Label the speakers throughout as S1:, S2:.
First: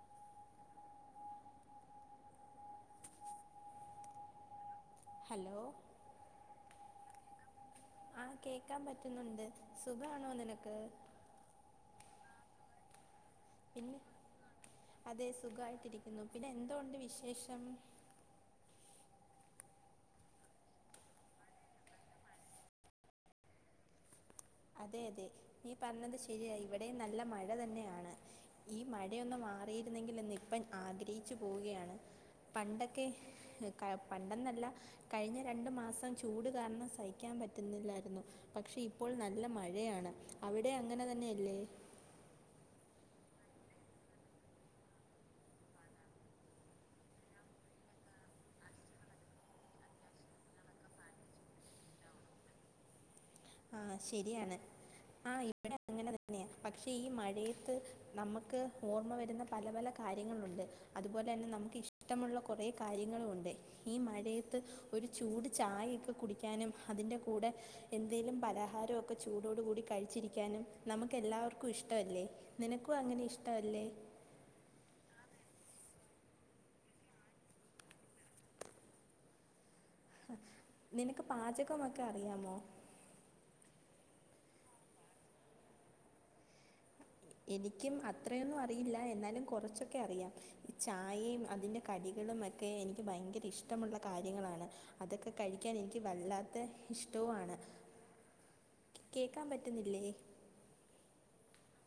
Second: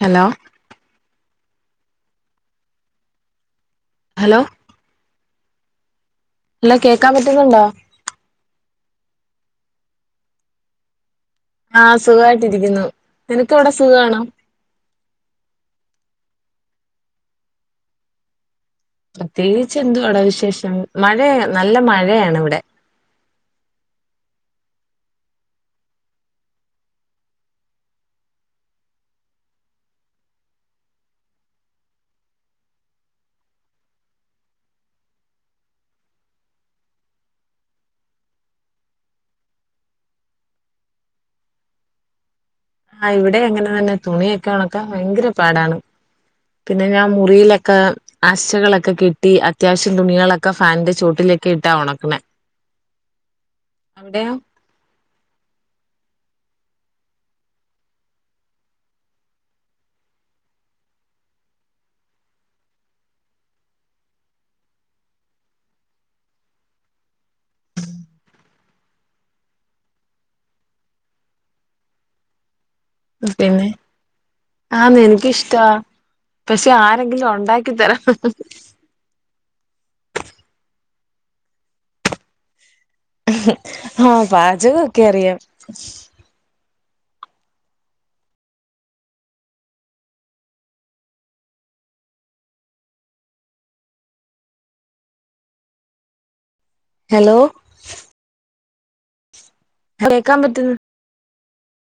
S1: Hello hello
S2: hello
S1: hello കേക്കാൻ പറ്റുന്നുണ്ടോ
S2: ആ കേക്കാൻ പറ്റുന്നുണ്ട് സുഖമാണോ നിനക്ക്
S1: ആഹ സുഖമായിട്ടിരിക്കുന്നു നിനക്ക് അവിടെ
S2: പിന്നെ
S1: സുഖമാണോ
S2: അതെ സുഖമായിട്ടിരിക്കുന്നു പിന്നെ എന്തൊണ്ട് വിശേഷം
S1: പ്രത്യേകിച്ച് എന്തുവാടാ വിശേഷം മഴയ നല്ല മഴയാണ് ഇവിടെ
S2: അതെ അതെ നീ പറഞ്ഞത് ശരിയ ഇവിടെ നല്ല മഴ തന്നെയാണ് ഈ മഴയൊന്നു മാറിയിരുന്നെങ്കിൽന്ന് ഇപ്പം ആഗ്രഹിച്ചു പോവുകയാണ് പണ്ടൊക്കെ പണ്ടെന്നല്ല കഴിഞ്ഞ രണ്ടു മാസം ചൂട് കാരണം സഹിക്കാൻ പറ്റുന്നില്ലായിരുന്നു പക്ഷെ ഇപ്പോൾ ന നല്ല മഴയാണ് അവിടെ അങ്ങനെ തന്നെയല്ലേ
S1: ആ ഇവിടെ എങ്ങനെ തന്നെ തുണിയൊക്കെ ഉണക്കാൻ ഭയങ്കര പാടാണ് പിന്നെ ഞാൻ മുറിയിലൊക്കെ ആശകളൊക്കെ കെട്ടി അത്യാവശ്യം തുണികളൊക്കെ ഫാനിന്റെ ചുവട്ടിലൊക്കെ ഇട്ടാ ഉണക്കണേ
S2: ആ
S1: അവിടെയോ
S2: ശരിയാണ് ആ ഇവിടെ അങ്ങനെ തന്നെയാ പക്ഷേ ഈ മഴയത്ത് നമുക്ക് ഓർമ്മ വരുന്ന പല പല കാര്യങ്ങളുണ്ട് അതുപോലെ തന്നെ നമുക്ക് ഇഷ്ടമുള്ള കുറേ കാര്യങ്ങളുമുണ്ട് ഈ മഴയത്ത് ഒരു ചൂട് ചായ ഒക്കെ കുടിക്കാനും അതിൻ്റെ കൂടെ എന്തേലും പലഹാരൊക്കെ ചൂടോടു കൂടി കഴിച്ചിരിക്കാനും നമുക്ക് എല്ലാവർക്കും ഇഷ്ടമല്ലേ നിനക്കും അങ്ങനെ
S1: പിന്നെ
S2: ഇഷ്ടമല്ലേ
S1: ആ നിനകിഷ് റ്റ പക്ഷെ ആരെങ്കിലും ഉണ്ടാക്കി തരാം
S2: നിനക്ക് പാചകമൊക്കെ അറിയാമോ
S1: ആ പാചകൊക്കെ അറിയാം
S2: എനിക്കും അത്രയൊന്നും അറിയില്ല എന്നാലും കുറച്ചൊക്കെ അറിയാം ചായയും അതിൻ്റെ കടികളും ഒക്കെ എനിക്ക് ഭയങ്കര ഇഷ്ടമുള്ള കാര്യങ്ങളാണ് അതൊക്കെ കഴിക്കാൻ എനിക്ക് വല്ലാ ത്ത
S1: ഹലോ
S2: ഇഷ്ടവുമാണ് കേ ക്കാൻ പറ്റുന്നില്ലേ
S1: കേക്കാൻ പറ്റുന്നു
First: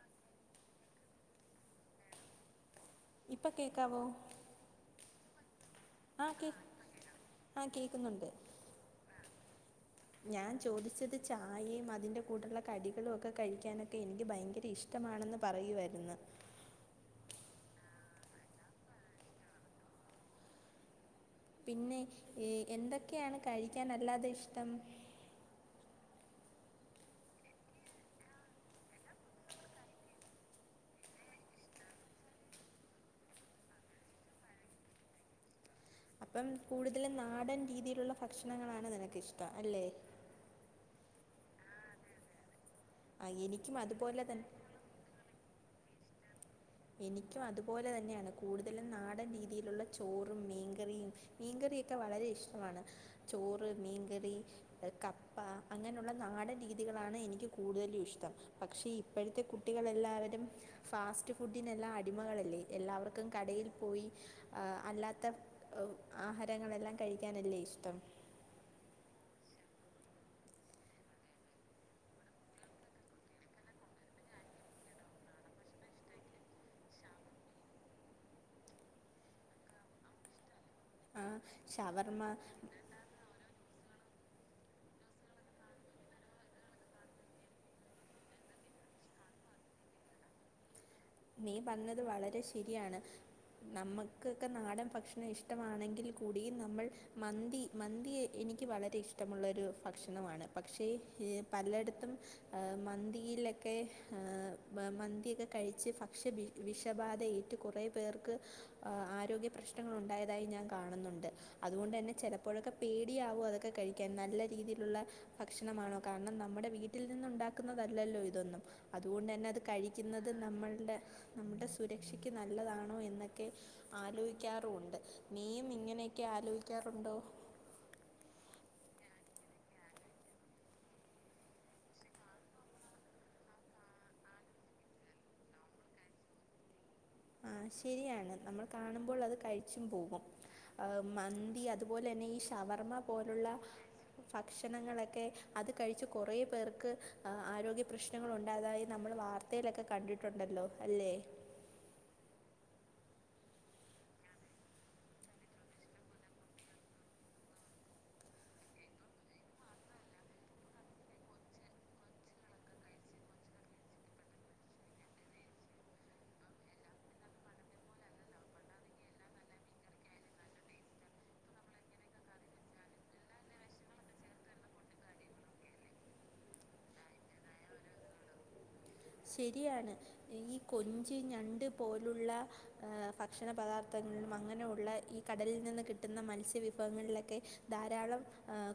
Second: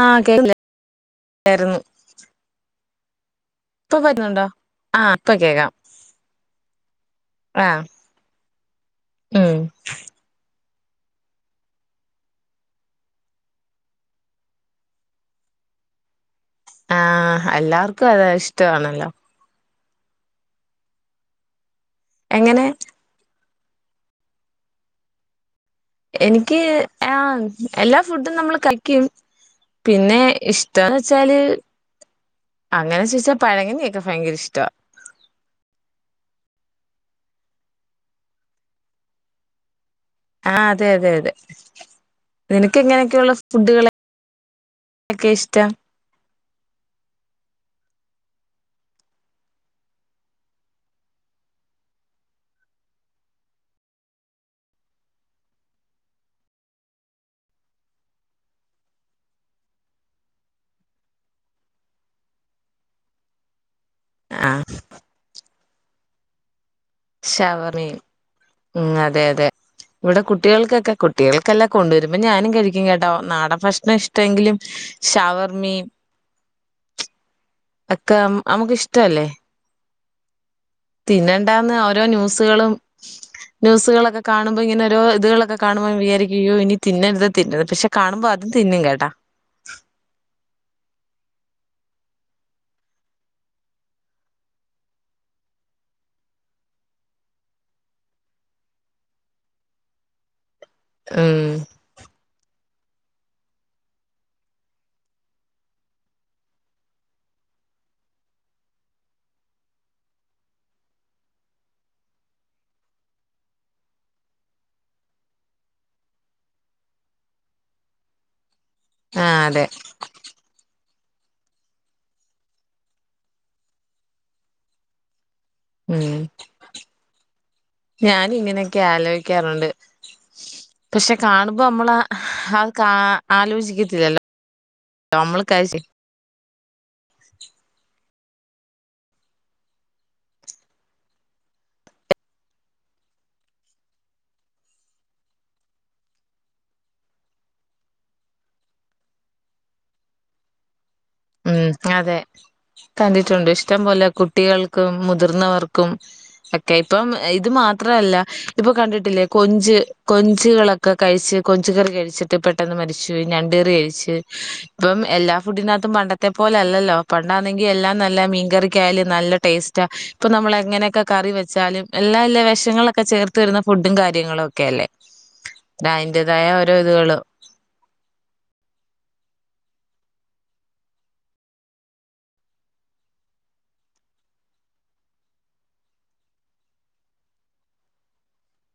S1: ആഹ് കേക്കുന്നില്ലായിരുന്നു
S2: ഇപ്പം
S1: ഇപ്പ
S2: കേൾക്കാവോ
S1: പറ്റുന്നുണ്ടോ ആഹ്. ഇപ്പൊ കേക്കാം.
S2: ആഹ് കേ ആഹ് കേക്കുന്നുണ്ട്.
S1: ഉം.
S2: ചോദിച്ചത് ചായയും അതിൻറെ കൂടെയുള്ള കടികളും ഒക്കെ കഴിക്കാനൊക്കെ എനിക്ക് ഭയങ്കര ഇഷ്ടമാണെന്ന് പറയുവായിരുന്നു.
S1: ആഹ് എല്ലാർക്കും അതാ ഇഷ്ടമാണല്ലോ.
S2: പിന്നെ
S1: എങ്ങനെ
S2: എന്തൊക്കെയാണ് കഴിക്കനല്ലാതെ ഇഷ്ടം.
S1: എനിക്ക് ആ എല്ലാ ഫുഡും നമ്മള് കയ്ക്കും പിന്നെ ഇഷ്ടന്ന് വെച്ചാല് അങ്ങനെ ചോയ്ച്ച പഴങ്കഞ്ഞിയൊക്കെ ഭയങ്കര ഇഷ്ട.
S2: അപ്പം കൂടുതലും നാടൻ രീതിയിലുള്ള ഭക്ഷണങ്ങളാണ് നിനക്ക് ഇഷ്ടം അല്ലെ?
S1: ആഹ് അതെ അതെ അതെ. നിനക്ക്
S2: ആ
S1: എങ്ങനെയൊക്കെയള്ള
S2: എനിക്കും
S1: ഫുഡുകൾ
S2: അതുപോലെ തന്നെ
S1: ഒക്കെ ഇഷ്ടം?
S2: എനിക്കും അതുപോലെ തന്നെയാണ് കൂടുതലും നാടൻ രീതിയിലുള്ള ചോറും മീൻകറിയും മീൻകറിയൊക്കെ വളരെ ഇഷ്ടമാണ് ചോറ് മീൻകറി കപ്പ അങ്ങനെയുള്ള നാടൻ രീതികളാണ് എനിക്ക് കൂടുതലും ഇഷ്ടം പക്ഷേ ഇപ്പോഴത്തെ കുട്ടികളെല്ലാവരും ഫാസ്റ്റ് ഫുഡിനെല്ലാം അടിമകളല്ലേ എല്ലാവർക്കും കടയിൽ പോയി. ആഹ് അല്ലാത്ത ആഹാരങ്ങളെല്ലാം കഴിക്കാനല്ലേ
S1: ഷവർമേം
S2: ഇഷ്ടം
S1: ഉം അതെ അതെ ഇവിടെ കുട്ടികൾക്കക്കെ കുട്ടികൾക്കല്ല കൊണ്ടരുമ്പോ ഞാനും കഴിക്കും കേട്ടോ നാടൻ ഭക്ഷണഇഷ്ടെങ്കിലും ഷവർമേം ഒക്കെ നമ്മുക്ക് ഇഷ്ടല്ലേ
S2: ആ
S1: പിന്നെണ്ടാന്ന ഓരോ
S2: ഷവർമ്മ
S1: ന്യൂസുകളും ന്യൂസുകള കാണുമ്പോ ഇങ്ങനെ ഓരോ ഇതുകളൊക്കെ കാണുമ്പോ ഞ വിചാരിക്കും ഇനി തിന്നരത് തിന്നത് പക്ഷെ കാണുമ്പോ അതും തിന്നും കേട്ടാ
S2: നീ പഞ്ഞത് വളരെ ശരിയാണ് നമക്കൊക്കെ നാടൻ ഭക്ഷണം ഇഷ്ടമാണെങ്കിൽ കൂടി നമ്മൾ മന്തി മന്തി എനിക്ക് വളരെ ഇഷ്ടമുള്ളൊരു ഭക്ഷണമാണ് പക്ഷേ
S1: ഉം
S2: പലെടുത്തും മന്തിയിലെക്കെ മന്തിയൊക്കെ കയി ച്ച് ഭക്ഷ്യ വിഷബാധ ഏറ്റ് കൊറെ പേർക്ക് ആ ആരോഗ്യ പ്രശ്നങ്ങൾ ഉണ്ടായതായി ഞാൻ കാണുന്നുണ്ട് അതുകൊണ്ട് തന്നെ ചിലപ്പോഴൊക്കെ പേടിയാവും അതൊക്കെ കഴിക്കാൻ നല്ല രീതിയിലുള്ള ഭക്ഷണമാണോ കാരണം നമ്മുടെ വീട്ടിൽ നിന്ന് ഉണ്ടാക്കുന്നതല്ലല്ലോ ഇതൊന്നും
S1: ആ
S2: അതുകൊണ്ട് തന്നെ അത്
S1: അതെ
S2: കഴിക്കുന്നത് [unintelligible] നമ്മുടെ സുരക്ഷയ്ക്ക് നല്ലതാണോ എന്നൊക്കെ ആലോക്കാറുമുണ്ട് നീയും
S1: ഉം
S2: ഇങ്ങനെക്കെ ആലോയിക്കാറുണ്ടോ
S1: ക്കെ ആലോയിക്കാറുണ്ട് പക്ഷെ കാണുമ്പോ നമ്മൾ അ കാ ആലോചിക്കത്തില്ലല്ലോ നമ്മൾ ക
S2: ആ ശരിയാണ് നമ്മൾ കാണുമ്പോൾ അത് കഴിച്ചും പോകും മന്തി അതുപോലെ തന്നെ ഈ ഷവർമ്മ പോലുള്ള ഭക്ഷണങ്ങളെ ക്കെ അത് കഴിച്ചു കൊറെ പേർക്ക് ആരോഗ്യ പ്രശ്നങ്ങൾ ഉണ്ടായതായി നമ്മൾ വാർത്തയിലൊക്കെ കണ്ടിട്ടുണ്ടല്ലോ അല്ലെ
S1: ഉം അതെ കണ്ടിട്ടുണ്ട് ഇഷ്ടംപോലെ കുട്ടികൾക്കും മുതിർന്നവർക്കും ഒക്കെ ഇപ്പം ഇത് മാത്രല്ല ഇപ്പൊ കണ്ടിട്ടില്ലേ കൊഞ്ച് കൊഞ്ചുകളൊക്കെ കഴിച്ച് കൊഞ്ച് കറി കഴിച്ചിട്ട് പെട്ടെന്ന് മരിച്ചുപോയി ഞണ്ട് കറി കഴിച്ച് ഇപ്പം എല്ലാ ഫുഡിനകത്തും പണ്ട ത്തെ പോലല്ലല്ലോ പണ്ടാന്നെങ്കി എല്ലാം നല്ല മീൻകറിക്കായാലും നല്ല ടേസ്റ്റാ ഇപ്പൊ നമ്മൾ എങ്ങനെക്കെ കറി വെച്ചാലും എല്ലാ എല്ലാ വിഷങ്ങളൊക്കെ ചേർത്ത് വരുന്ന ഫുഡും കാര്യങ്ങളും ഒക്കെ അല്ലേ അതിൻന്റെതായ ഓരോ ഇതുകളും
S2: ശരിയാണ് ഈ കൊഞ്ച് ഞണ്ട് പോലുള്ള ഭക്ഷണ പദാർത്ഥങ്ങള്ളും അങ്ങനെയുള്ള ഈ കടലിൽ നിന്ന് കിട്ടുന്ന മത്സ്യവിഭവങ്ങളിലൊക്കെ ധാരാളം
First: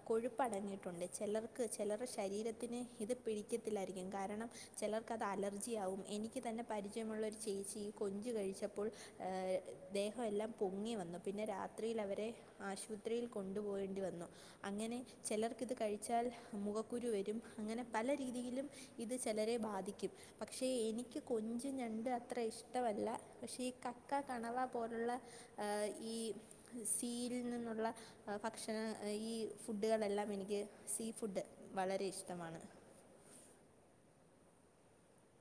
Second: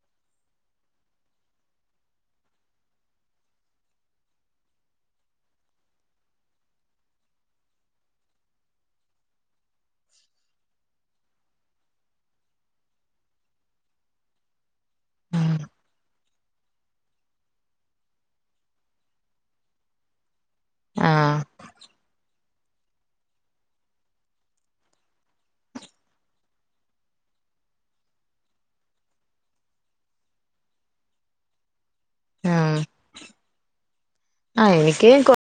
S2: കൊഴുപ്പടങ്ങിട്ടുണ്ട് ചിലർക്ക് ചിലറെ ശരീരത്തിന് ഇത് പിടിക്കത്തില്ലരിക്കും കാരണം ചിലർ ക്ക അത് അലർജിയവും എനിക്ക് തന്നെ പരിചയമുള്ളൊരു ചേച്ചിഈ കൊഞ്ചു കഴിച്ചപ്പോൾ ദേഹം എല്ലാം പൊങ്ങി വന്നു പിന്നെ രാത്രിൽ അവരെ ആശുത്രിയിൽ കൊണ്ടുപോകേണ്ടി വന്നു അങ്ങനെ ചിലർക്കിത് കഴിച്ചാൽ മുഖക്കുരു വരും അങ്ങനെ പല രീതിലും ഇത് ചിലരെ ബാധിക്കും കി പക്ഷെ
S1: ആ
S2: എനിക്ക് കൊഞ്ച്, ഞണ്ട് അത്ര ഇഷ്ട ടവല്ല പക്ഷെ ഈ കക്ക, കണവ പോലുള്ള ഈ സീയില് നിന്നുള്ള ഭക്ഷണ ഈ ഫുഡുകളെല്ലാം എനിക്ക് സീ ഫുഡ് വളരെ
S1: ആ
S2: ഇഷ്ടമാണ്
S1: ആ എനിക്ക് കൊ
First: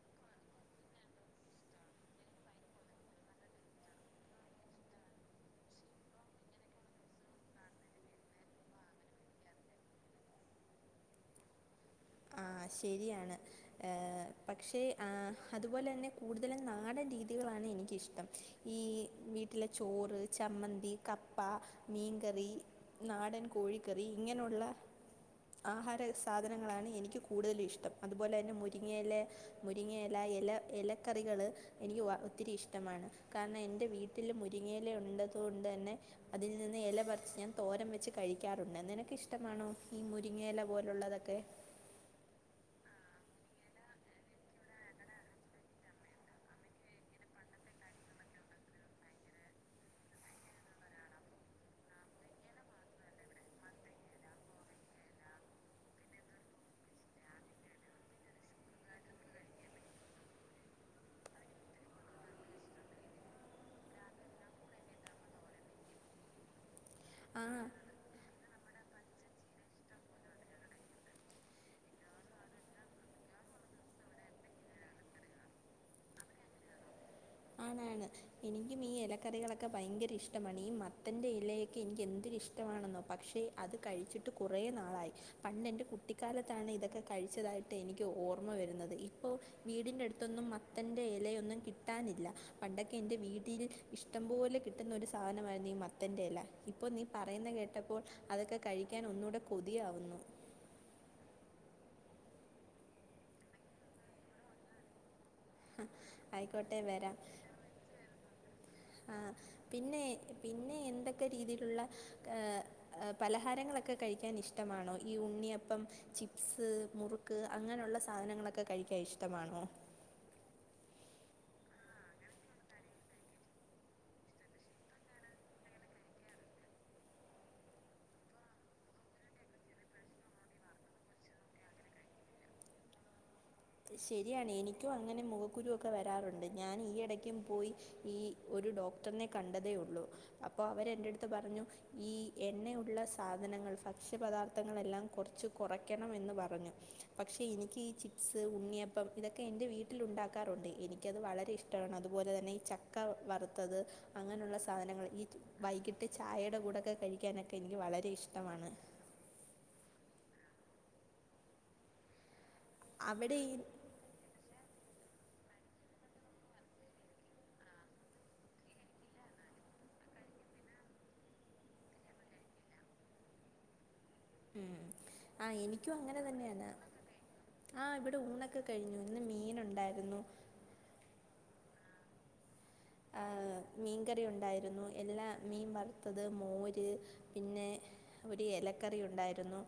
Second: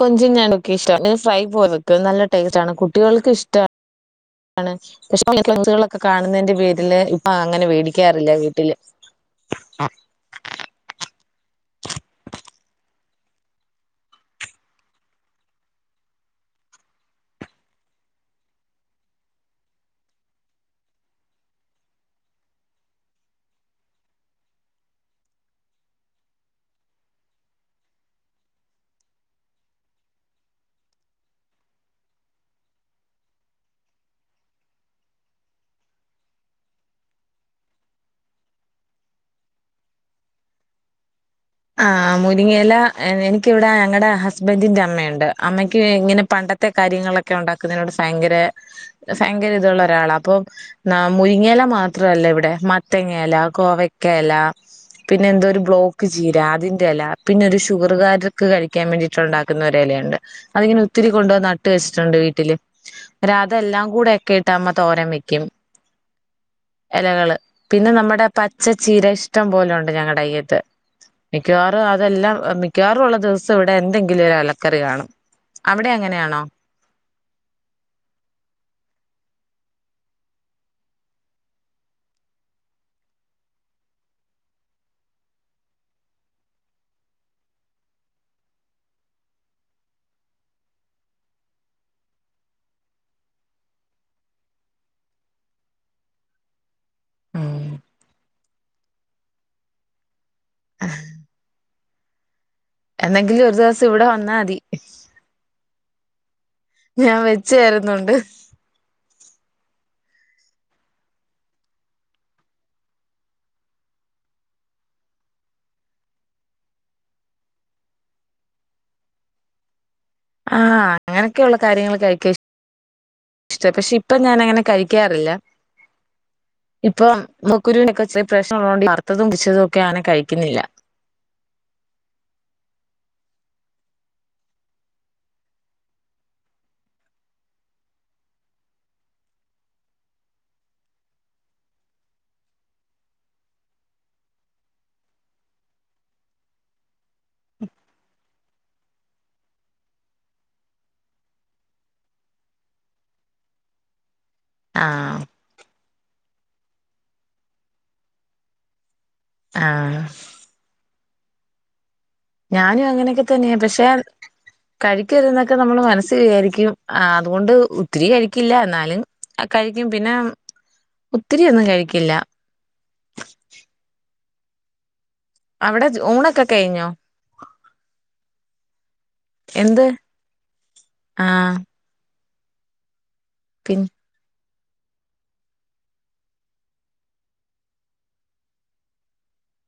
S1: കൊഞ്ചും ഞണ്ടൊക്കെ ഇഷ്ട ഫ്രൈ പോത്ക്ക നല്ല ടേസ്റ്റ്ണ് കുട്ടികൾക്ക് ഇഷ്ടാണ് പക്ഷെ സോഡ്സ് കളൊക്കെ കാണുന്നതിന്റെ പേരില് ഇപ്പൊ അങ്ങനെ മേടിക്കാറില്ല വീട്ടില്
S2: ആ ശരിയാണ് പക്ഷേ ആ അതുപോലെ തന്നെ കൂടുതലും നാടൻ രീതികളാണ് എനിക്കിഷ്ടം ഈ വീട്ടിലെ ചോറ് ചമ്മന്തി കപ്പ മീൻകറി നാടൻ കോഴിക്കറി ഇങ്ങനെയുള്ള ആഹാര സാധനങ്ങളാണ് എനിക്ക് എനിക്ക് കൂടുതല ഇഷ്ടം അതുപോലെ തന്നെ മുരിങ്ങയില മുരിങ്ങയില ഇല ഇലക്കറികൾ എനിക്ക് വ ഒത്തിരി ഇഷ്ടമാണ് കാരണം എൻ്റെ വീട്ടിൽ മുരിങ്ങയില ഉള്ളത് കൊണ്ട് തന്നെ അതിൽ നിന്ന് ഇല പറിച്ച് ഞാൻ തോരം വെച്ച് കഴിക്കാറുണ്ട് നിനക്ക് ഇഷ്ടമാണോ ഈ മുരിങ്ങയില പോലുള്ളതൊക്കെ
S1: ആ മുരിങ്ങല എനിക്കിവിടെ ഞങ്ങളടെ ഹസ്ബന്റിന്റെ അമ്മയുണ്ട് അമ്മയ്ക്ക് ഇങ്ങനെ പണ്ടത്തെ കാര്യങ്ങളൊക്കെ ഉണ്ടാക്കുന്നതിനോട് ഫയങ്കര ഫയങ്കര ഇതുള്ള ഒരാള അപ്പം മുരിങ്ങല മാത്രല്ല ഇവിടെ മത്തങ്ങല കോവക്കേല പിന്നെ എന്തോ ഒരു ബ്ലോക്ക് ചീര അതിറെ ഇല പിന്നെ ഒരു ഷുഗറുകാർക്ക് കഴിക്കാൻ വേണ്ടിട്ട് ഉണ്ടാക്കുന്ന ഒരു ഇലയുണ്ട് അതിങ്ങനെ ഒത്തിരി കൊണ്ട നട്ട് വെച്ചിട്ടുണ്ട് വീട്ടില് ഒരതെല്ലാം കൂടെ ഒക്കെ ഇട്ട അമ്മ തോരം വെക്കും ഇലകള്
S2: ആ
S1: പിന്നെ നമ്മുടെ പച്ചച്ചീര ഇഷ്ടം പോലുണ്ട് ഞങ്ങളുടെയ്യത് മിക്കവാറും അതെല്ലാം മിക്കവാറുംള്ള ദിവസം ഇവിടെ എന്തെങ്കിലും ഒരു അലക്കറി കാണും അവിടെ എങ്ങനെയാണോ
S2: ആണാണ് എനിക്കും ഈ ഇലക്കറികളൊക്കെ ഭയങ്കര ഇഷ്ടമാണ് ഈ മത്തറെ ഇലയൊക്കെ എനിക്ക് എന്തൊരി ഇഷ്ടമാണെന്നോ പക്ഷെ അത് കഴിച്ചിട്ട് കുറെേ നാളായി പണ്ട് എന്റെ കുട്ടിക്കാലത്താണ് ഇതൊക്കെ കഴിച്ചതായിട്ട് എനിക്ക് ഓർമ്മ വരുന്നത് ഇപ്പോ വീടിന്റെ അടുത്തൊന്നും മത്തന്റെ ഇലയൊന്നും കിട്ടാനില്ല പണ്ടൊക്കെ എന്റെ വീട്ടിൽ ഇഷ്ടം പോലെ കിട്ടുന്ന ഒരു സാധനമായിരുന്നു ഈ മത്തന്റെ എല അപ്പോ നീ പറയുന്ന കേട്ടപ്പോൾ അതൊക്കെ കഴി ൻ ഒന്നൂടെ കൊതിയാവുന്നു
S1: എന്തെങ്കിലും ഒരു ദിവസം ഇവിടെ വന്നാ മതി
S2: ഹ, ആയിക്കോട്ടെ വരാം
S1: ഞാൻ വെച്ച് തരുന്നുണ്ട്
S2: ആ പിന്നെ പിന്നെ എന്തൊക്കെ രീതിയിലുള്ള ഏ പലഹാരങ്ങളൊക്കെ കഴിക്കാൻ ഇഷ്ടമാണോ ഈ ഉണ്ണിയപ്പം ചിപ്സ് മുറുക്ക് അങ്ങനെയുള്ള സാധനങ്ങളൊക്കെ കഴിക്കാൻ ഇഷ്ടമാണോ
S1: ആഹ അങ്ങനെയൊക്കെയ ഉള്ള കാര്യങ്ങൾ കഴിക്കാ ഇഷ്ട പക്ഷെ ഇപ്പൊ ഞാൻ അങ്ങനെ കഴിക്കാറില്ല ഇപ്പൊ മുക്കുരുവിനക്കെ പ്രശ്നം ഉള്ളതൊണ്ട് വാർത്തതും പിച്ചതും ഒക്കെ അങ്ങനെ കഴിക്കുന്നില്ല
S2: ശരിയാണ് എനിക്കും അങ്ങനെ മുഖക്കുരു ഒക്കെ വരാറുണ്ട് ഞാൻ ഈ ഇടയ്ക്കും പോയി ഈ ഒരു ഡോക്ടറിനെ കണ്ടതേ ഉള്ളു അപ്പോ അവരെ എറ അടുത്ത് പറഞ്ഞു ഈ എന്നെള്ള സാധനങ്ങൾ ഭക്ഷ്യപദാർത്ഥങ്ങളെല്ലാം കുറച്ച് കുറയ്ക്കണം എന്ന് പറഞ്ഞു പക്ഷേ എനിക്ക് ഈ ചിപ്സ് ഉണ്ണിയപ്പം ഇതൊക്കെ എൻ്റെ വീട്ടില ഉണ്ടാക്കാറുണ്ട് എനിക്കത് വളരെ ഇഷ്ടമാണ് അതുപോലെ തന്നെ ഈ ചക്ക വറുത്തത് അങ്ങനെയുള്ള സാധനങ്ങൾ
S1: ആഹ്
S2: ഈ വൈകിട്ട് ചായയുടെ കൂടൊക്കെ കഴിക്കാനൊക്കെ എനിക്ക് വളരെ ഇഷ്ടമാണ്
S1: ആ ഞാനും അങ്ങനെയൊക്കെ
S2: അവിടെ ഈ
S1: തന്നെയ പക്ഷെ കഴിക്കരു എന്നൊക്കെ നമ്മൾ മനസ്സ് വിചാരിക്കും ആ അതുകൊണ്ട് ഒത്തിരി കഴിക്കില്ല എന്നാലും കഴിക്കും പിന്നെ ഒത്തിരി ഒന്നും കഴിക്കില്ല
S2: ഉം ആ
S1: അവിടെ
S2: എനിക്കും അങ്ങനെ
S1: ഊണൊക്കെ
S2: തന്നെയാണ്
S1: കഴിഞ്ഞോ
S2: ആഹ ഇവിടെ ഊണൊക്കെ കഴിഞ്ഞു ഇന്ന് മീൻ
S1: എന്ത്
S2: ഉണ്ടായിരുന്നു
S1: ആഹ്
S2: ആഹ്
S1: പിൻ
S2: മീൻകറി ഉണ്ടായിരുന്നു രുന്നു എല്ലാ മീൻ വറുത്തത് മോര് പിന്നെ ഒരു ഇലക്കറി ഉണ്ടായിരുന്നു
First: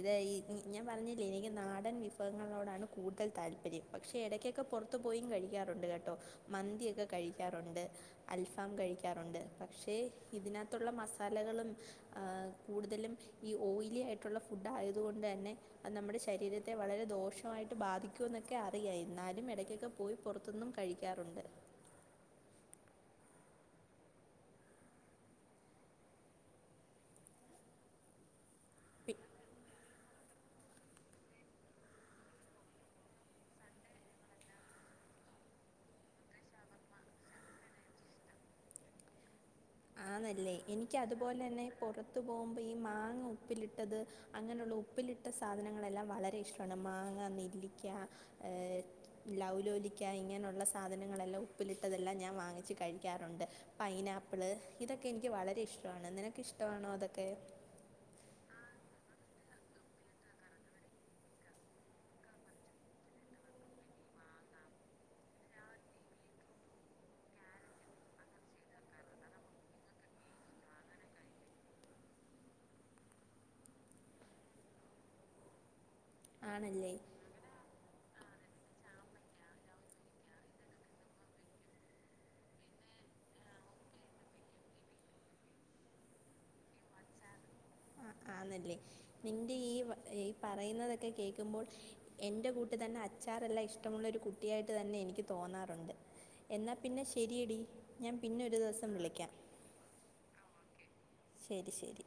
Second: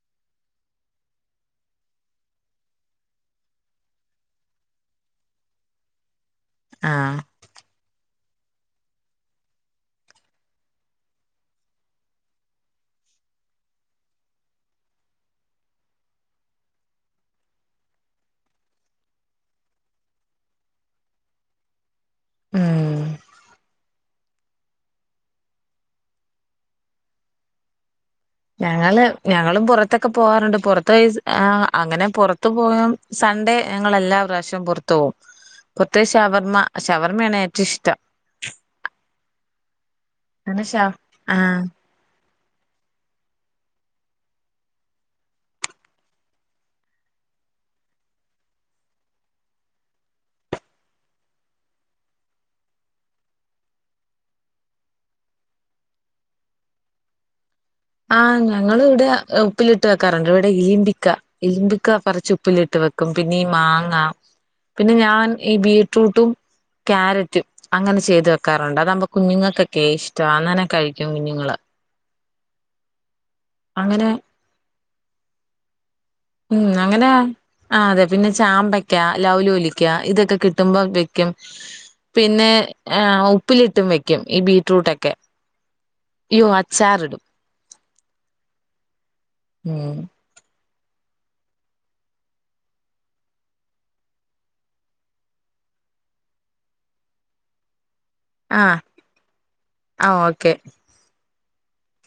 S2: ഇത് ഈ ഞാൻ പറഞ്ഞില്ലേ എനിക്ക് നാടൻ വിഭവങ്ങളോടാണ് കൂടുതൽ താല്പര്യം പക്ഷെ ഇടക്കൊക്കെ പുറത്തു പോയും കഴിക്കാറുണ്ട് കേട്ടോ മന്തിയൊക്കെ
S1: ആഹ്
S2: കഴി ക്കാറുണ്ട് അൽഫാം കഴിക്കാറുണ്ട് പക്ഷേ ഇതിനകത്തുള്ള മസാലകളും കൂടുതലും ഈ ഓയിലി ആയിട്ടുള്ള ഫുഡ് ആയതുകൊണ്ട് തന്നെ അത് നമ്മുടെ ശരീരത്തെ വളരെ ദോഷമായിട്ട് ബാധിക്കും എന്നൊക്കെ അറിയാം എന്നാലും ഇടക്കൊക്കെ പോയി പുറത്തൊന്നും കഴിക്കാറുണ്ട്
S1: ആ ഞങ്ങള് ഞങ്ങളും പുറ പുറത്തൊക്കെ പോകാറുണ്ട് പുറത്ത് വൈസ് ആ അങ്ങനെ പുറത്തു പോകയും സൺഡേ ഞങ്ങെല്ലാ പ്രാവശ്യം പുറത്തു പോകും പുറത്ത ശവർമ്മ ശവർമ്മയാണ് ഏറ്റവും ഇഷ്ടം
S2: ആ നല്ലേ
S1: അങ്ങനെ ഷ
S2: എനിക്ക് അതുപോലെ
S1: ആഹ്
S2: തന്നെ പുറ അത്തു പോകുമ്പം ഈ മാങ്ങ ഉപ്പിലിട്ടത് അങ്ങനെയുള്ള ഉപ്പിലിട്ട സാധനങ്ങളെല്ലാം വളരെ ഇഷ്ടമാണ് മാങ്ങ നെല്ലിക്ക ലൗലോലിക്ക ഇങ്ങനെയുള്ള സാധനങ്ങളെല്ലാം ഉപ്പിലിട്ടതെല്ലാം ഞാൻ വാങ്ങിച്ച് കഴിക്കാറുണ്ട് പൈനാപ്പിള് ഇതൊക്കെ എനിക്ക് വളരെ ഇഷ്ടമാണ് നിനക്ക് ഇഷ്ടമാണോ അതൊക്കെ
S1: ആഹ് ഞങ്ങള് ഇവിടെ ഉപ്പിലിട്ട് വെക്കാറുണ്ട് ഇവിടെ ഇലിമ്പിക്ക ഇലിമ്പിക്ക പറിച്ച് ഉപ്പിലിട്ട് വെക്കും പിന്നെ ഈ മാങ്ങ പിന്നെ ഞാൻ ഈ ബീറ്റ്‌റൂട്ടും ക്യാരറ്റും അങ്ങനെ ചെയ്ത് വെക്കാറുണ്ട് അതാവുമ്പോ കുഞ്ഞുങ്ങൾക്കൊക്കെ ഇഷ്ടം അങ്ങനെ കഴിക്കും കുഞ്ഞുങ്ങള് അങ്ങനെ ഉം
S2: ആണല്ലേ
S1: അങ്ങനെയാ ആ അതെ പിന്നെ ചാമ്പയ്ക്ക ലൗലോലിക്ക ഇതൊക്കെ കിട്ടുമ്പോ വെക്കും പിന്നെ ഏ ഉപ്പിലിട്ടും വെക്കും ഈ ബീറ്റ്റൂട്ടൊക്കെ ഇയ്യോ അച്ചാറിടും.
S2: ആ ആന്നല്ലേ നിന്റെ ഈ
S1: ഉം
S2: ഈ പാ പറയുന്നതൊക്കെ കേൾക്കുമ്പോൾ എൻ്റെ കൂട്ട് തന്നെ അച്ചാറെല്ലാം ഇഷ്ടമുള്ളൊരു കുട്ടിയായിട്ട് തന്നെ എനിക്ക് തോന്നാറുണ്ട് എന്നാൽ പിന്നെ ശരിയെടീ. ഞാൻ പിന്നെ ഒരു
S1: ആ
S2: ദിവസം വിളിക്കാം.
S1: ആ ഓക്കെ
S2: ശരി ശരി.